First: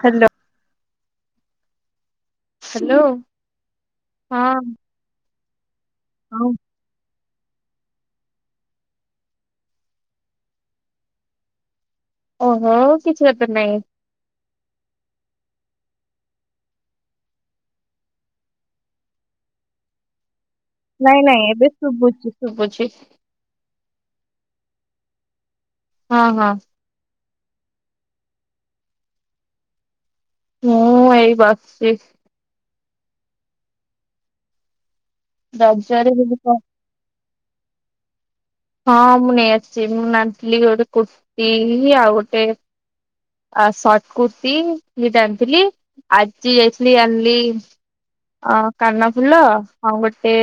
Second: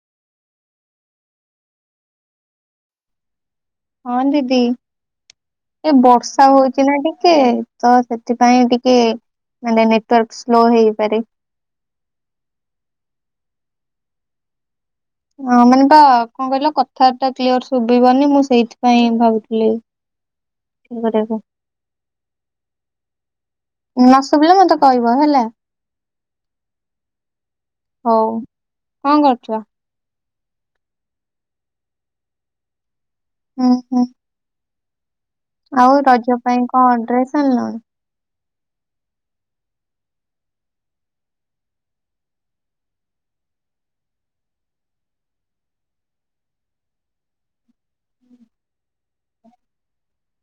Hello. Hello. ହଁ ଦିଦି ଏ ବର୍ଷା ହଁ। ହଉଛି ନା ଟି କେ ତ ସେଥିପାଇଁ ଟିକେ ମାନେ ନେଟୱାର୍କ ସ୍ଲୋ ହେଇପାରେ। ଓହୋ କିଛି କଥା ନାଇଁ। ହଁ ମାନେ ତ କଣ କହିଲ, କଥା ଟା କ୍ଲିୟର ଶୁଭିବନି ମୁଁ ସେଇଥିପାଇଁ ଭାବୁଥିଲି। ନାଇଁ, କରିବାକୁ ନାଇଁ, ଏବେ ଶୁଭୁଛି, ଶୁଭୁଛି। ନ ଶୁଭିଲ, ମତେ କହିବ ହେଲା। ହଁ, ହଁ। ହଉ କଣ କରୁଛ? ମୁଁ ଏଇ ବସିଛି। ହୁଁ, ହୁଁ। ଆଉ ରଜରେ ବୁଲି ରଜ ପ ପାଇଁ କଣ ଡ୍ରେସ ଆଣିଲଣି? ହଁ ମୁଁ ନେଇଆସିଛି, ମୁଁ ଆଣିଥିଲି ଗୋଟେ କୁର୍ତ୍ତିୀ ଆଉ ଗୋଟେ ଆ ସର୍ଟ କୁର୍ତ୍ତି, ଦିଟା ଆାଣିଥିଲି ଆଜି ଯାଇଥିଲି ଆଣିଲି। ଅ କାନ ଫୁଲ, ଆଉ ଗୋଟେ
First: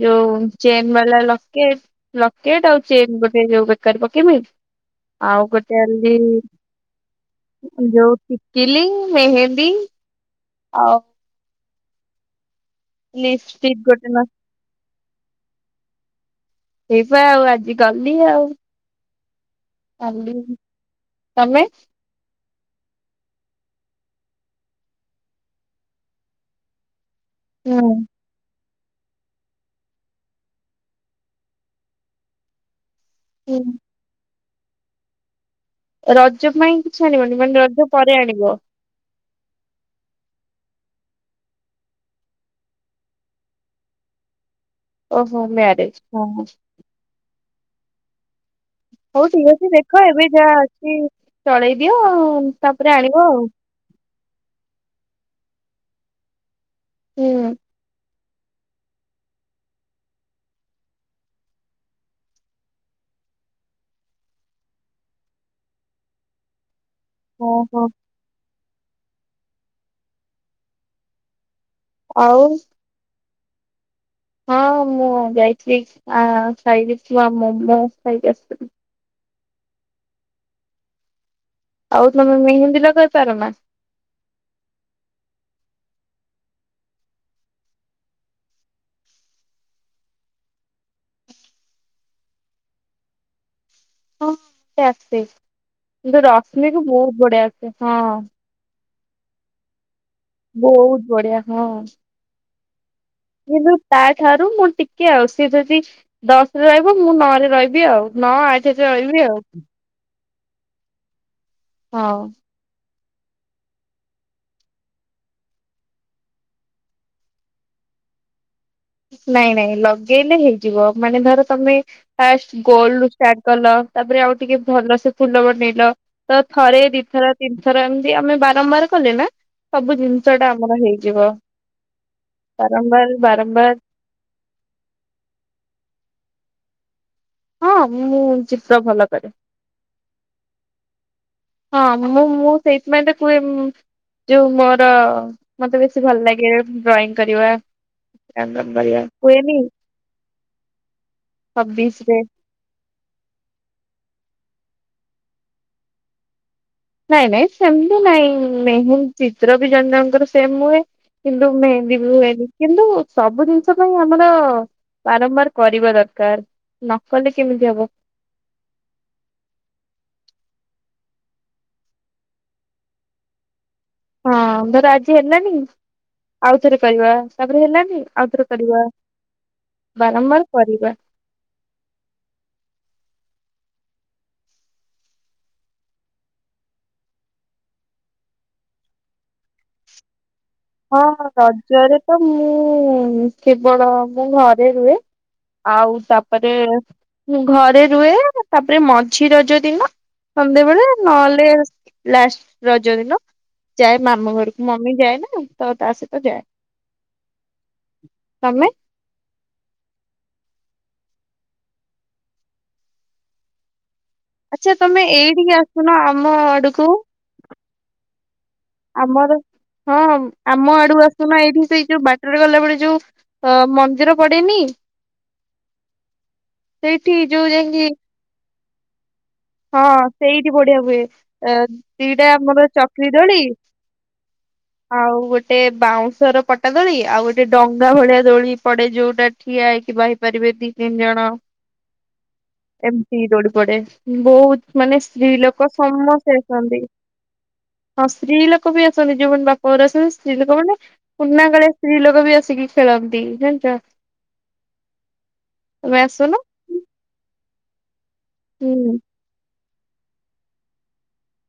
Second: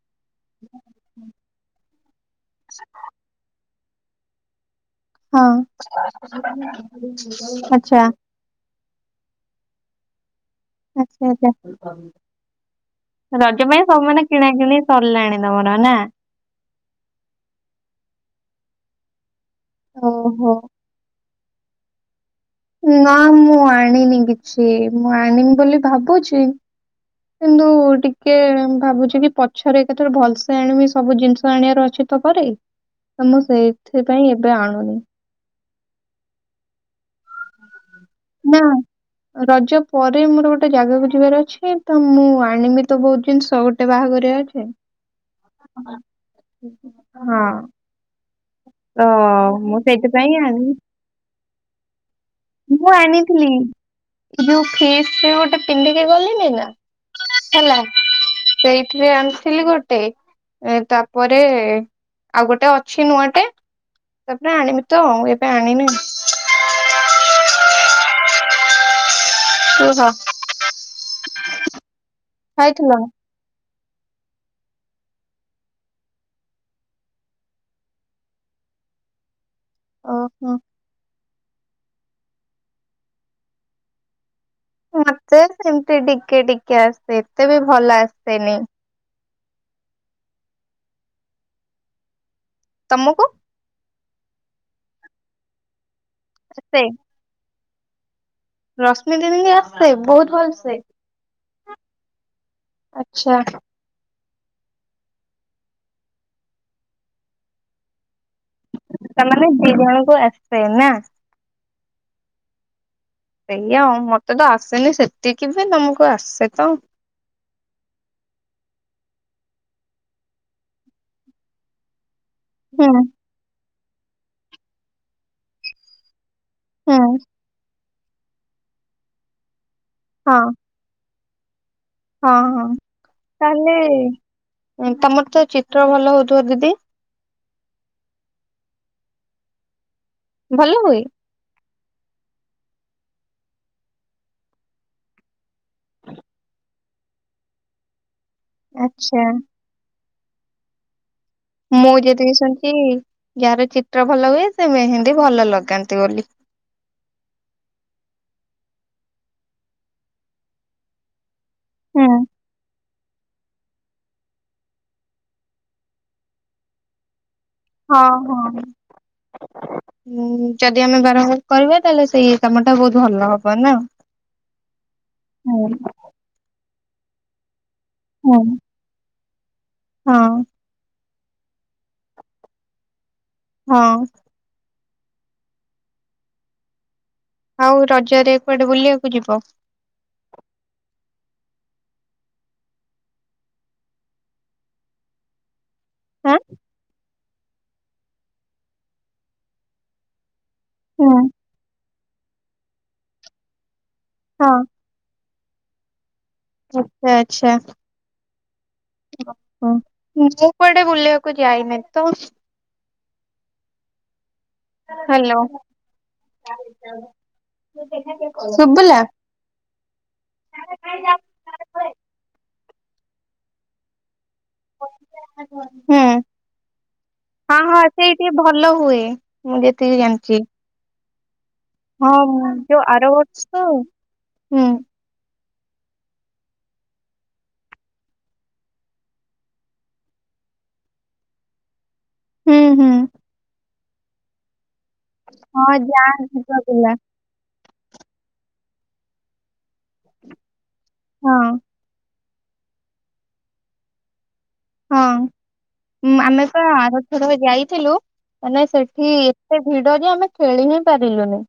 ଯୋଉ ଚେନ୍ ବାଲା ଲକେଟ ଲକେଟ, ଆଉ ଚେନ୍ ଗୋଟେ, ଯୋଉ ବେକରେ ପ କେମି ଆଉ ହଁ ଗୋଟେ ଆଣିଲି ଆଚ୍ଛା ଯୋଉ ଟିକିଲି, ମେହେନ୍ଦୀ ଆ ରଜ ଲିପଷ୍ଟିକ ପାଇଁ ଗୋଟେ ସବୁମାନେ କିଣା କିିଣି ସରିଲାଣି ତମର ନା। ଏଇପା ଆଉ ଆଜି ଗଲି ଆଉ। ଓହୋ ତମେ? ନା ମୁଁ ଆଣିନି କିଛି, ମୁଁ ଆଣିବି ବୋଲି ଭାବୁଚି। କିନ୍ତୁ ହୁଁ ଟିକେ ଟିକେ ଭାବୁଚି କି ପଛରେ କେତେବେଳେ ଭଲସେ ଆଣିବି ସବୁ ଜିନିଷ ଆଣିବାର ଅଛି ତପରେ। ତ ମୁଁ ସେଇଥିପାଇଁ ଏବେ ଆଣୁନି। ରଜ ପାଇଁ କିଛି ଆଣିବନି, ମାନେ ରଜ ପରେ ଆଣିବ। ନା ରଜ ପରେ ମୋର ଗୋଟେ ଜାଗାକୁ ଯିବାର ଅଛି, ତ ମୁଁ ଆଣିବି ତ ବହୁତ ଜିନିଷ ଗୋଟେ ଗୋଟେ ବାହାଘରିଆ ଅଛି। ଓହୋ ମ୍ୟାରେଜ ଓ ହୋ। ହଁ। ତ ହଉ ଠିକ ଅଛି ମୁଁ ଦେଖ ଏବେ ସେଇଥିପାଇଁ ଯାହା ଆଣିବି ଅଛି ଚଳେଇ ଦିଅ ଆଉ। ତାପରେ ମୁଁ ଆଣିବ ଆଣିଥିଲି, ଏ ଯୋଉ ଫେସ ରେ ଗୋଟେ ପିନ୍ଧିକ ଗଲେଣିି ନା। ହୁଁ। ହେଲା ସେଇଠରେ ଆଣିଥିଲି ଗୋଟେ। ଏ ତାପରେ ଆଉ ଗୋଟେ ଅଛି ନୂଆଟେ। ତାପରେ ଆଣିବି ତ ଆଉ ଏବେ ଆଣିନି। ଓହୋ। କୁହ। ଆଉ? ନା। ହଁ ମୁଁ ଯାଇଥିଲି, ଆ ଖାଇକ ଥିଲା ମୋମୋ ଖାଇକି ଆସିଥିଲି। ଅ ହ। ଆଉ ତମେ ମେହେନ୍ଦୀ ଲଗେଇ ପାର ନା? ମତେ ସେମିତି ଟିକେ ଟିକେ ଆସେ ଏତେ ବି ଭଲ ଆସେନି। ତମୁକୁ? ହଁ ସେ ଆସେ କିନ୍ତୁ ଆସେ ରଶ୍ମିକୁୁ ବହୁତ ବଢିଆ ଆସେ ହଁ। ରଶ୍ମି ଦିଦି ଙ୍କି ଆସେ ବହୁତ ଭଲସେ। ବହୁତ ବଢିଆ ହଁ ଆଚ୍ଛା, କିନ୍ତୁ ତାଠାରୁ ମୁଁ ଟିକେ ଆଉ ସିଏ ଯଦି ଦଶରେ ରହିବ ମୁଁ ନଅରେ ରହିବି ଆଉ। ନଅ ଆଠ ତାମାନେ ଦି ଜଣଙ୍କୁ ଆସେ ନା। ହଁ। ସେଇଆ ଆଉ, ମତେ ତ ଆସେନି ସେତିକି ବି ତମକୁ ଆସେ ତ। ନାଇଁ ନାଇଁ ଲଗେଇଲେ ହେଇଯିବ। ମାନେ ଧର ତମେ ଫାଷ୍ଟ ହୁଁ ଗୋଲରୁ- ଷ୍ଟାର୍ଟ କଲ ତାପରେ ଆଉ ଟିକେ ଭଲ ସେ ଫୁଲ ବନେଇଲ ତ ଥରେ ହୁଁ ଦିଥର ତିନିଥର ଏମିତି ଆମେ ବାରମ୍ବାର କଲେ ନା। ସବୁ ଜିନିଷ ହଁ ଟା ଆମର ହେଇଯିବ। ହଁ ହଁ ବାରମ୍ବାର ତାହେଲେ ବାରମ୍ବାର ତମର ତ ଚିତ୍ର ଭଲ ହଉଥିବ ଦିଦି। ହଁ ମୁଁ ଚିତ୍ର ଭଲ କରେ। ଭଲ ହୁଏ। ହଁ ମୁଁ ମୁଁ ସେଇଥିପାଇଁ ତ କୁହେ ଯୋଉ ମୋର- ମତେ ବେଶୀ ଭଲ ଲାଗେ ଡ୍ରଇଂ କରିବା ଆଚ୍ଛା [unintelligible] ମୁଁ ହବିସ ରେ ଯେତିକି ଶୁଣିଛି ଯାହାର ଚିତ୍ର ଭଲ ହୁଏ, ସେ ମେହନ୍ଦୀ ଭଲ ଲଗାନ୍ତି ବୋଲି। ନାଇଁ ନାଇଁ ସେମିତି ନାଇଁ ମେହେନ୍ଦ ଚିତ୍ର ବି ଜଣେ ଜଣଙ୍କର ସେମ୍ ହୁଏ। କିନ୍ତୁ ମେହେନ୍ଦୀ ହୁଁ ବି ହୁଏନି। କିନ୍ତୁ ସବୁ ଜିନିଷ ପାଇଁ ଆମର ବାରମ୍ବାର କରିବା ଦରକାର, ନ କଲେ କେମିତି ହବ? ହଁ ହଁ। ହୁଁ, ଯଦି ଆମେ ବାରମ୍ବାର କରିବା, ତାହେଲେ ସେଇ କାମ ଟା ବହୁତ ଭଲ ହବ ନା? ହଁ ଧର ଆଜି ହେଲାନି ହୁଁ ଆଉଥରେ କରିବା, ତାପରେ ହେଲାନି ଆଉଥରେ ହୁଁ। କରିବା। ହଁ ବାରମ୍ବାର କରିବା। ହଁ ଅଁ ଆଉ ରଜରେ କୁଆଡେ ବୁଲିବାକୁ ଯିବ? ହଁ ରଜରେ ତ ମୁଁ କେବଳ ମୁଁ ଘରେ ରୁହେ। ଆଉ ଆଁ? ତାପରେ ଘରେ ରୁହେ, ତାପରେ ମଝି ରଜ ଦିନ ସନ୍ଧ୍ୟାବେଳେ ହୁଁ। ନହେଲେ ଲାଷ୍ଟ ରଜ ଦିନ ଯାଏ ମାମୁ ହଁ ଘରକୁ, ମ ମୁଁ ଯାଏ ନା, ତ ତା ସହିତ ଯାଏ। ଆଛା ଆଛା। ତମେ ଓ ମୁଁ କୁଆଡେ ବୁଲିବାକୁ ଯାଏନି, ତ ଆଛା ତମେ ହ୍ୟାଲୋ। ଏଇଠିକି ଆସୁନ, ଆମ ଆଡକୁ। ଶୁଭିଲା? ଆମର ହଁ, ଆମ ଆଡୁ ଆସୁନା ଏଇଠି ସେଇ ଯୋଉ ବା- ଗଲାବେଳେ ଯୋଉ ଅ ମନ୍ଦିର ପଡେନି? ହୁଁ ସେଇଠି ଯୋଉ ହଁ ହଁ ଯାଇକି ସେଇ ଟିକେ ଭଲ ହୁଏ, ମୁଁ ହଁ ଯେତିକି ଜାଣିଛି। ସେଇଠି ବଢିଆ ହୁଏ, ଦିଟା ଆ ହଁ ମୋର ଯୋଉ ଚକ୍ରି ଆର ଦୋଳି। ବର୍ଷ ହୁଁ ଆଉ ଗୋଟେ ବାଉଁଶର ପଟା ଦୋଳି ଆଉ ଗୋଟେ ଡଙ୍ଗା ଭଳିଆ ଦୋଳି ପଡେ ଯୋଉଟା ଠିଆହେଇକି ବାହିପାରିବେ, ଦି ତିନି ଜଣ। ହୁଁ ହୁଁ। ଏମତି ଦୋଳି ପଡେ, ବହୁତ ମାନେ ସ୍ତ୍ରୀ ଲୋକ ହଁ ସମସ୍ତେ ଯାଆନ୍ତି ତ ଆସନ୍ତି, ପିଲା ହଁ ସ୍ତ୍ରୀ ଲୋକ ବି ଆସନ୍ତି ଯୋଉମାନେ ପର ଆସୁ ସ୍ତ୍ରୀ ଲୋକ ମାନେ, ହଁ ପୁରୁଣା କାଳିଆ ସ୍ତ୍ରୀ ଲୋକ ବି ଆସିକି ଖେଳନ୍ତି ଜାଣିଛ? ହଁ ତମେ ଆସୁନ। ଆମେ ତ ଆର ଥର ଯାଇଥିଲୁ, ମାନେ ହୁଁ ସେଠି ସେ ଭିଡରେ ଆମେ ଖେଳି ହିଁ ପାରିଲୁନି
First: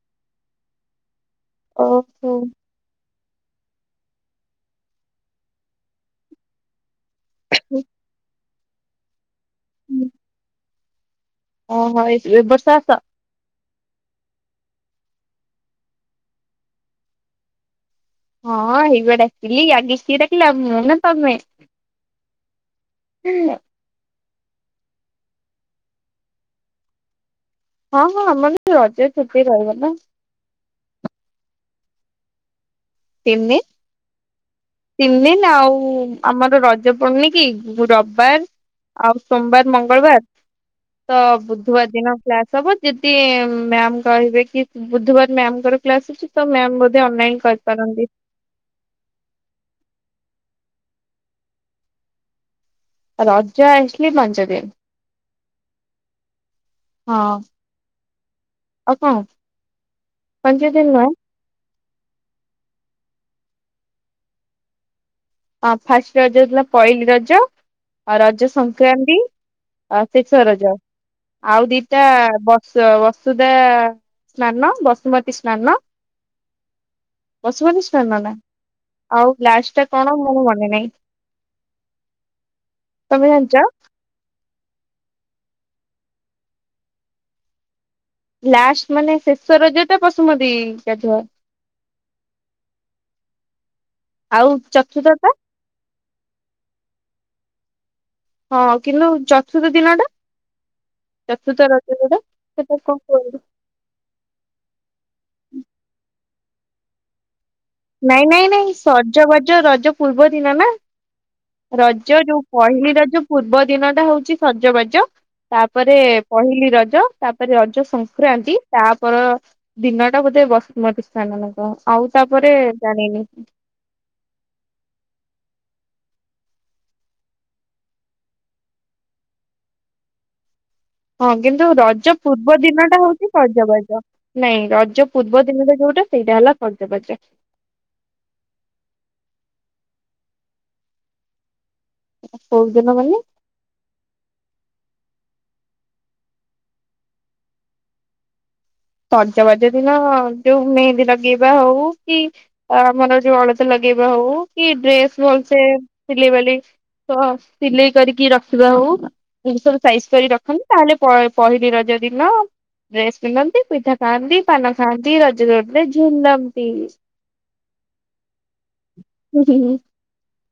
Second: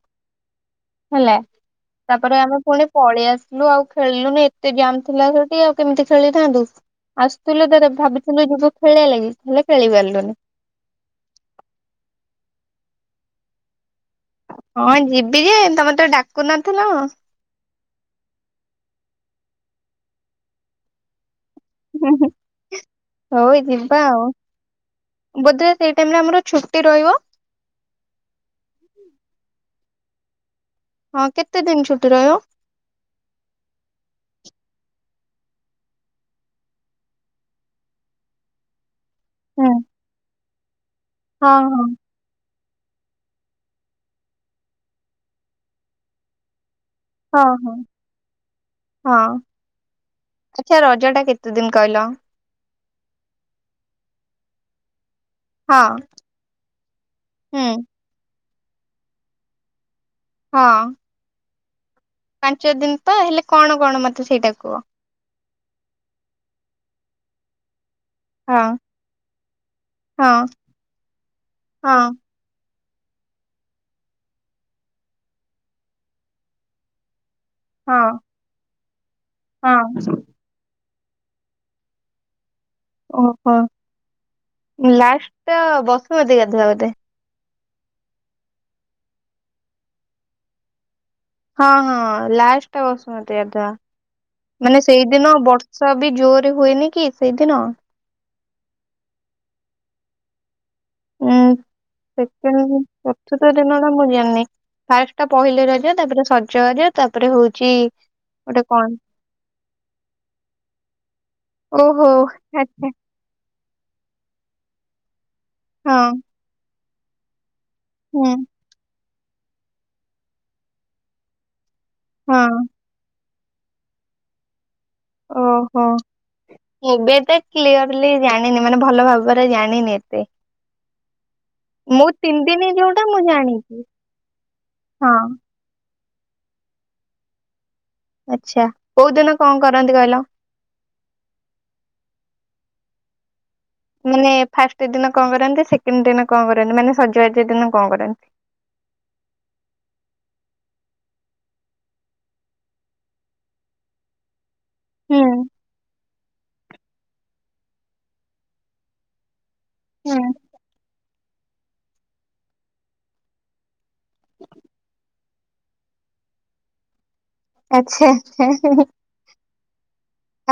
ହେଲା। ଓହୋ ତାପରେ ଆମେ ପୁଣି ପଳେଇ ଆସିଲୁ ଆଉ ଖେଳିଲୁନି ଏତେ ଜାମ୍ ଥିଲା ସେଠି ଆଉ କେମିତି ଖେଳିଥାନ୍ତୁ? ଆସୁଥିଲ ତାର ଭାବିଥିଲୁ ଯିବୁ ଖେଳଆ ଲାଗି, ହେଲେ ଖେଳି ପାରିଲୁନି। ଓହୋ, ଏ ବର୍ଷ ଆସ। ହଁ ଯିବି ଯେ, ତମେ ତ ଡାକୁନଥିଲ? ହଁ ହେଇବା ଡାକିଲି, ଆଗେ କିଏ ଡାକିଲା, ମୁଁ ନା ତମେ? ହଉ ଯିବା ଆଉ ବୋଧେ ସେଇ ଟାଇମରେ ଆମର ଛୁଟି ରହିବ। ହଁ ହଁ ଆମର ରଜ ଛୁଟି ରହିବ ନା। ହଁ କେତେ ଦିନ ଛୁଟି ରହିବ? ତିନି ତିନିଦିନ ଆଉ ଆମର ରଜ ପଡୁନି କି ରବିବାର। ଆଉ ସୋମବାର, ହୁଁ ମଙ୍ଗଳବାର ତ ହଁ ହଁ ବୁଧବାର ଦିନ କ୍ଲାସ ହବ? ଯଦି ମ୍ୟାମ କହିବେ କି ବୁଧବାର ମ୍ୟାମଙ୍କର କ୍ଲାସ ଅଛି ତ, ମ୍ୟାମ ବୋଧେ ହଁ ଅନଲାଇନ ହଁ କରନ୍ତି। ହଁ, ଆଛା, ରଜ ଟା କେତେ ଦିନ କହିଲ? ରଜ ଆସିଲି ପାଞ୍ଚଦିନ ହଁ ହଁ। ହୁଁ ଆଉ କଣ? ପାଞ୍ଚ ହଁ। ଦିନ ନୁହେଁ। ପାଞ୍ଚ ଦିନ ପା ହେଲେ, କଣ କଣ ମତେ ସେଇଟା କୁହ? ହଁ, ଫାଷ୍ଟ ରଜଥିଲା, ପହଲିି ରଜ। ଆ ରଜ ହଁ ସଂକ୍ରାନ୍ତି, ଆ ହଁ ଶେଷରଜ। ଆଉ ଦିଟା ହଁ ବ ସ ବସୁଧା-ଆ ସ୍ନାନ ବସୁମତୀ ସ୍ନାନ। ବସୁମତୀ ସ୍ନାନ ହଁ। ନା, ଆଉ ଲାଷ୍ଟ ଟା ହଁ କଣ ମୋ ମନେ ନାହିଁ? ତମେ ଓହୋ! ଜାଣିଛ ଲାଷ୍ଟ ଟା ବସୁମତୀ ଗାଧୁଆ ବୋଧେ! ଲାଷ୍ଟ, ମାନେ ଶେଷ ରଜଟା ବସୁମତୀ ଗାଧୁଆ! ହଁ, ହଁ, ଲାଷ୍ଟା ବସୁମତୀ ଗାଧୁଆ। ଆଉ ମାନେ ଚତୁର୍ଥ ଟା ସେଇଦିନ ବର୍ଷ ସବି ଜୋରେ ହୁଏନି କି ସେଇଦିନ? ହଁ, କିନ୍ତୁ ଚତୁର୍ଥ ଦିନ ଟା? ଉଁ ଚତୁର୍ଥ ରଜ ଯଉଟା, ସେକେଣ୍ଡ ସେଟାକୁ କଣ କୁହନ୍ତି? ଚତୁର୍ଥ ଦିନ ଟା ମୁଁ ଜାଣିନି? ଫାଷ୍ଟ ଟା ପହିଲ ରଜ, ତା'ପରେ ସଜବାଜ, ତା'ପରେ ହଉଛି ନାଇଁ, ନାଇଁ, ଗୋଟେ ନାଇଁ, କଣ ସଜବାଜ ରଜ ପୂର୍ବ ଦିନ ନା! ଓହୋ ରଜ ଯୋଉ ଆଚ୍ଛା ପହିଲି ରଜୁପ୍ ପୂର୍ବ ଦିନ ଟା ହଉଛି ସଜବାଜ। ତା'ପରେ ହଁ ପହିଲି ରଜ, ତା'ପରେ ରଜ ସ ହୁଁ ସଂକ୍ରାନ୍ତି, ତା'ପର ଦିନଟା ବୋଧେ ବସୁମତୀ ସ୍ନାନ ନା କଣ? ଆଉ, ହଁ ତା'ପରେ ଜାଣିନି? ଓହୋ। ମୁଁ ବି ଏତେ କ୍ଲିୟର୍ଲି ଜାଣିନି! ମାନେ ଭଲ ଭାବରେ ଜାଣିନି ଏତେ। ହଁ, କିନ୍ତୁ ମୁଁ ରଜ ତିନି ପୂର୍ବ ଦିନି ଦିନ ଟା ଯୋଉଟା ମୁଁ ହଉଛି ଜାଣିଛି ସଜବାଜ। ନାଇଁ, ରଜ ହଁ ପୂର୍ବ ଦିନଟା ଯୋଉଟା ସେଇଟା ହେଲା ସଜବାଜ। ଆଚ୍ଛା, କୋଉ ଦିନ କଣ କରନ୍ତି କହିଲ? କୋଉ ଦିନ ମାନେ? ମାନେ, ଫାଷ୍ଟ ଦିନ କଣ କରନ୍ତି? ସେକେଣ୍ଡ ଦିନ କଣ କରନ୍ତି? ମାନେ, ସଜବାଜ ଦିନ କଣ କରନ୍ତି? ସଜବାଜ ଦିନ ଯୋଉ, ମେହେନ୍ଦୀ ନଗେଇବା ହଉ, କି ଆମର ଯୋଉ ଅଳତା ଲଗେଇବା ହଉ କି, ଡ୍ରେସ୍ ହୁଁ ଭଲସେ ସିଲେଇ ବାଲେଇ ତ ସିଲେଇ କରିକି ରଖିବା ହଉ, ଇଁତି ସବୁ ସାଇଜ କରି ହୁଁ ରଖନ୍ତି। ତା, ହେଲେ ପ-ପହିଲି ରଜ ଦିନ ଡ୍ରେସ୍ ପିନ୍ଧନ୍ତି, ପିଠା ଖାଆନ୍ତି, ପାନ ଖାଆନ୍ତି, ରଜ ଦୋ ରେ ଝୁଲମ୍ ନ୍ତି। ଆଛା,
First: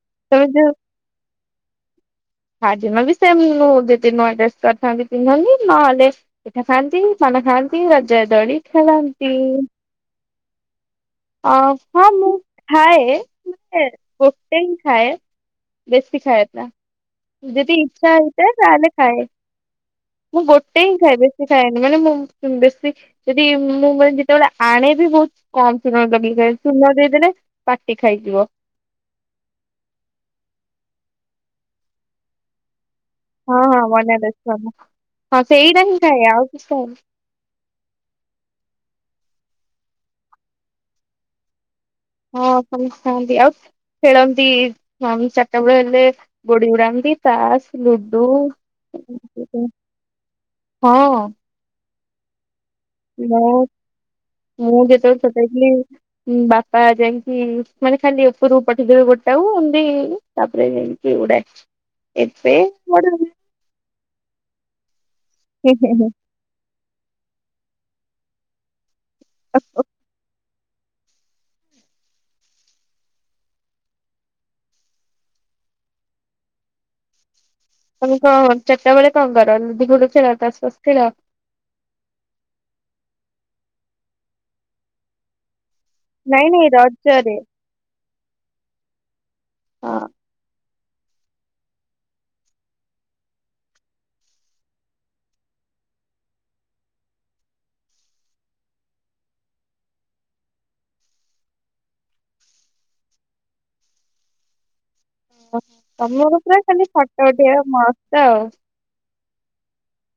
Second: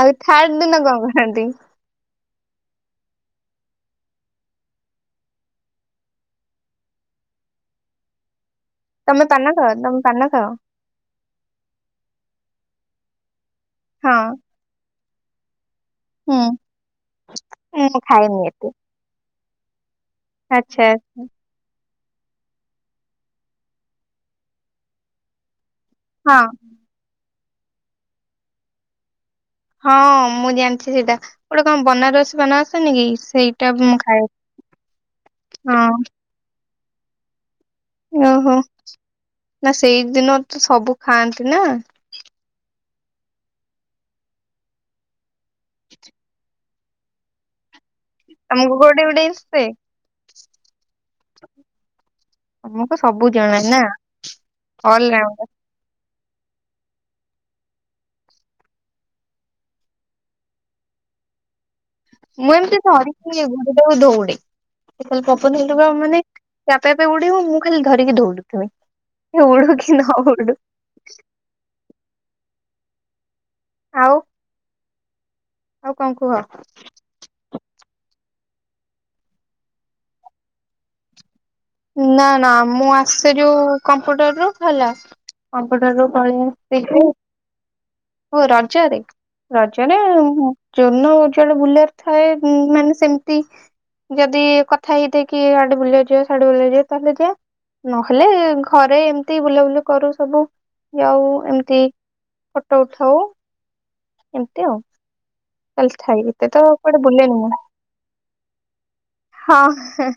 ଆଉ ତମେ ଥାର୍ଡ ଦିନ କଣ କରନ୍ତି? ଥାର୍ଡ଼ ଦିନବି ସେମନୁ ଯଦି ନୂଆ ଡ୍ରେସ୍ କରିଥାନ୍ତି, ପିନ୍ଧନ୍ତି ନହେଲେ ପିଠା ଖାଆନ୍ତି, ପାନ ଖାଆନ୍ତି, ରଜ ଦୋଳି ତମେ ଖେଳନ୍ତି। ପାନ ଖାଅ, ତମେ ପାନ ଖାଅ। ଅ ହଁ, ମୁଁ ଖାଏ-ଏ ହଁ ଗୋ [unintelligible] ଖାଏ ବେଶୀ ହୁଁ ଖାଏ ନା। ଯଦି ମୁଁ ଇଚ୍ଛା ଖାଏନି ହେଇଥାଏ। ତା, ଏତେ ହେଲେ ଖାଏ। ମୁଁ ଗୋଟେ ଆଚ୍ଛା ହିଁ ଖାଏ। ଆଚ୍ଛା ବେଶ ଖାଏନି। ମାନେ ମୁଁ ବେଶୀ ଯଦି, ମୁଁ ମାନେ ଯେତେବେଳେ ଆଣେ ବିି ବହୁତ କମ ଚୂନ ଲଗେଇକି ହଁ ଖାଏ। ଚୂନ ଦେଇଦେଲେ ପାଟି ଖାଇଯିବ। ହଁ, ମୁଁ ଜାଣିଛି ସେଇଟା। ଗୋଟେ କଣ ବନାରସ ପାନ ଆସେନିକି? ହଁ, ହଁ, ବନାରସ ପାନ। ହଁ ସେଇଟା ହିଁ ଖାଏ। ଆଉ କିଛି ଖାଏନି। ଓହୋ! ନା ସେଇଦିନ ତ ସବୁ ଖାଆନ୍ତି ନା। ହଁ ସମୁଖାନ୍ତି। ଆଉ ଖେଳନ୍ତି। ହଁ ଚାରିଟା ବେଳେ ହେଲେ, ଗୋଡି ଉଡାନ୍ତି, ତାସ, ଲୁ ଡୁ ତମକୁ ଗୋଟେ ଗୋଟେ ଆସେ? [inaudible] ହଁ। ତମକୁ ସବୁ ମୁଁ, ଜଣା ନା ମୁଁ ଯେତେବେଳେ ଛୋଟ ଅଲରାଉଣ୍ଡର ହେଇଥିଲି ବାପା ଯାଇଁକି, ମାନେ ଖାଲି ଉପରକୁ ପଠେଇଦେବେ ଗୁଡ଼ିଟାକୁ ଏମତି ତାପରେ ଏମତି ଉଡେ। ମୁଁ ଏମିତି ସରିି ଗୋଟେଟକୁ ଦୌଉଡେ ପପଲି ଆଉ ହେଲିଣି ମାନେ ସେ ଆପେ ଆପେ ଉଡିବୁ ମୁଁ ଖାଲି ଧରିକି ଦୌଡୁଥୁମି଼ ଉଡୁ କି ନ ଉଡୁ ଆଉ ଆଉ କଣ କୁହ? ତମ କଣ ଚାରିଟା ବେଳେ କଣ କର ଲୁଡୁ ଫୁଡ଼ୁ ଖେଳ ତାସ ଫାସ ଖେଳ? ନା ନା ମୁଁ ଆସଛୁ ରୁ କମ୍ପୁଟର ରୁ ହେଲା କମ୍ପଟର ରୁ ନାଇଁ ନାଇଁ [unintelligible] ହ ରଜରେ। ହ ରାଜ୍ୟରେ। ରଜରେ ହଁ ନା ଜର୍ନ ଉଜଳ ବୁଲାର ଥାଏ ମାନେ ସେମିତି। ଯଦି କଥା ହେଇଥା କି ଆଡେ ବୁଲିବା ଯିବ ଶାଢେ ବୁଲ ଯିବ ତାହେଲେ ଯା ନହେଲେ ଘରେ ଏମିତି ବୁଲାବୁଲି କରୁ ସବୁ ଯାଉ ଏମିତି ଫଟୋ ଉଠାଉ ଏମିତି ଆଉ ଚାଲିସ ତମର ଖାଇବତେ ପୁରା ତ ଖାଲି କୁଆଡେ ଫଟୋ ବୁଲେନି ମୁଁ ଉଠେଇବା ମସ୍ତ ଆଉ। ହଁ ହା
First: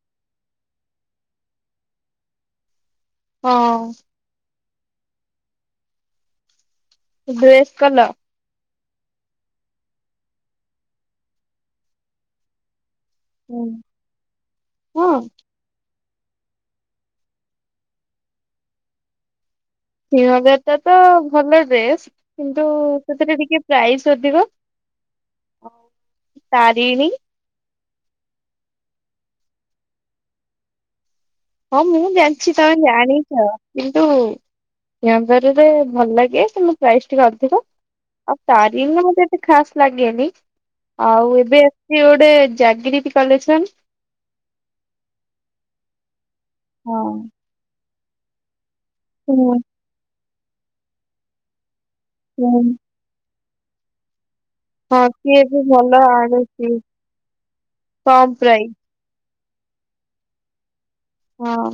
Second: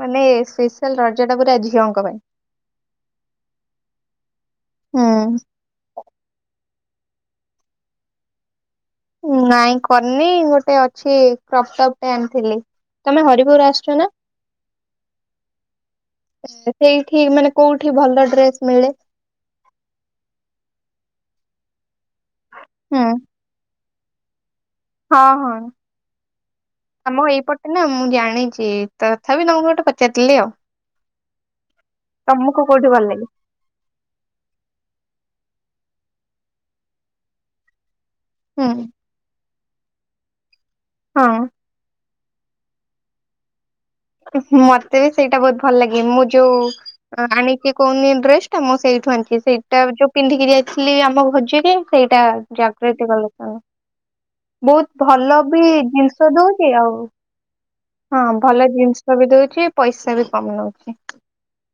ମାନେ ସ୍ପେଶାଲ ରଜା ଟା ପୁରା ଝିଅଙ୍କ ପାଇଁ। ହଁ ହୁ ଡ୍ରେସ୍ କଲ? ନାଇଁ କରିନି, ଗୋଟେ ଅଛି କ୍ରପ୍ ଟପ୍ ଟେ ଆଣିଥିଲି। ତମେ ହରିପୁର ହୁଁ। ଆସୁଛ ନା? ହଁ ସେଇଠି ମାନେ କୋଉଠି ଭଲ ଡ୍ରେସ ମିଳେ? [unintelligible] ବଜାରଟା ତ ଭଲ ଡ୍ରେସ କିନ୍ତୁ ହୁଁ। ସେଥିରେ ଟିକେ ପ୍ରାଇସ୍ ଅଧିକ। ହଁ ହଁ ତାରିଣୀ ଆମ ଏଇପଟ? ନା ମୁଁ ଜାଣିଛି ତଥାପି ତମକୁ ଗୋଟେ ପଚାରିଦେଲି ଆଉ। ହଁ ମୁଁ ଜାଣିଛି, ତମକୁ ତମେ କୋଉଠି ଭଲ ଲାଗେ? ଜାଣିଛ। କିନ୍ତୁ ୟଙ୍ଗରିରେ ଭଲ ଲାଗେ ତମ ପ୍ରାଇସ୍ ଟିକେ ଅଧିକ। ଆଉ ହୁଁ ତାରିଣୀରେ ମତେ ଏତେ ଖାସ ଲାଗେନି ହଁ। ଆଉ ଏବେ କି ଗୋଟେ ଜାଗ୍ରିତି କଲେକ୍ସନ? ମତେ ବି ସେଇଟା ବହୁତ ଭଲ ଲାଗେ ମୁଁ ଯୋଉ ହଁ। ଆଣିକି କହୁନି ଡ୍ରେସ ଟା ମୁଁ ସେଇ [unintelligible] ହୁଁ ସେଇଟା ଯୋଉ ପିନ୍ଧିକିରି ଯାଇଥିଲି ଆମ ଭୋଜିକି ସେଇଟା ହୁଁ ଜାଗୃତି କଲେକ୍ସନର। ହଁ ବହୁତ ଭଲ ସିଏ ବି ଭଲ ଜିନିଷ ଆଣୁଛି ଦଉଛି ଆଉ। ହଁ କମ୍ ଭଲ ପ୍ରାଇସ୍। ଜିନିଷ ବି ଦଉଛି ପଇସା ବି କମ ନଉଛି। ହଁ।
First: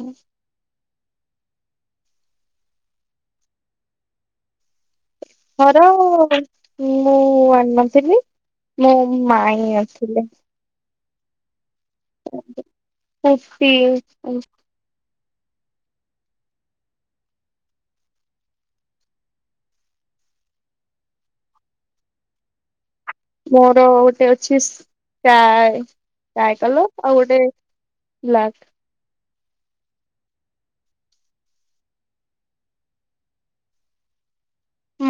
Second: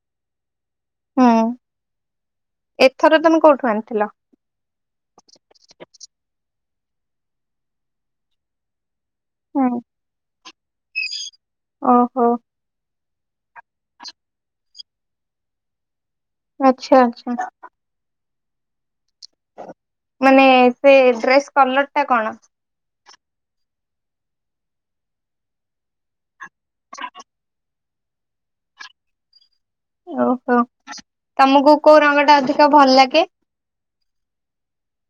ହୁଁ ଏଥର ତମେ କୋଉଠୁ ଆଣିଥିଲ? ମୋର ମୁଁ ଆଣିନଥିଲି ମୋ ହୁଁ ମାଇଁ ଆଣିଥିଲେ ଥିଲେ। ଓହୋ [unintelligible] ଆଚ୍ଛା ଆଚ୍ଛା। ମାନେ ସେ ଡ୍ରେସ୍ କଲର ଟା କଣ? ମୋର ଗୋଟେ ଅଛି ସ୍କାଏ ସ୍କାଏ କଲର ଆଉ ଗୋଟେ ବ୍ଲାକ। ଓହୋ ତମକୁ କୋଉ ରଙ୍ଗ ଟା ଅଧିକ ଭଲ ଲାଗେ?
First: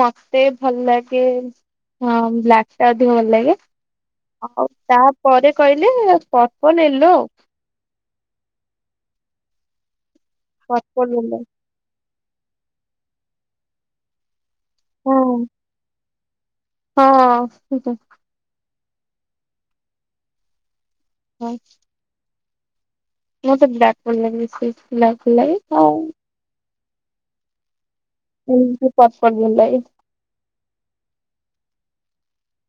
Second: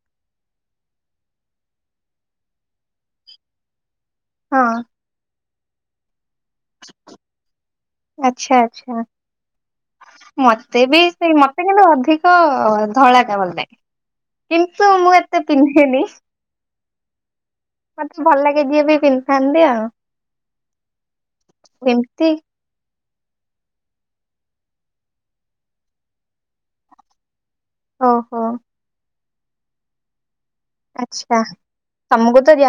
ମତେ ଭଲ ଲାଗେ ହଁ ବ୍ଲାକ୍ ଟା ଅଧିକ ଭଲ ଲାଗେ। ହଉ ହଁ ତାପରେ କହିଲେ ପର୍ପଲ୍, ୟେଲୋ ଆଉ। ଆଛା ଆଛା ମତେ ବି ପର୍ପଲ ସେଇ ୟେଲୋ ମତେ କିନ୍ତୁ ଅଧିକ ଧଳାଟା ଭଲ ଲାଗେ କିନ୍ତୁ ମୁଁ ହଁ। ଏତେ ପିନ୍ଧେନି। ହଁ। ମତେ ଭଲ ଲାଗେ ଯିଏ ବି ପିନ୍ଧିଥାନ୍ତି ଆଉ। ହଁ। ଏମିତି। ମୁଁ ତ ବ୍ଲାକ ଭଲ ଲାଗେ ବେଶି ବ୍ଲାକ ଭଲ ଲାଗେ ଆଉ, ଓହୋ ଏମିତି ପର୍ପଲ ଭଲ ଲାଗେ। ଆଛା ତମକୁ ତ ଯାହା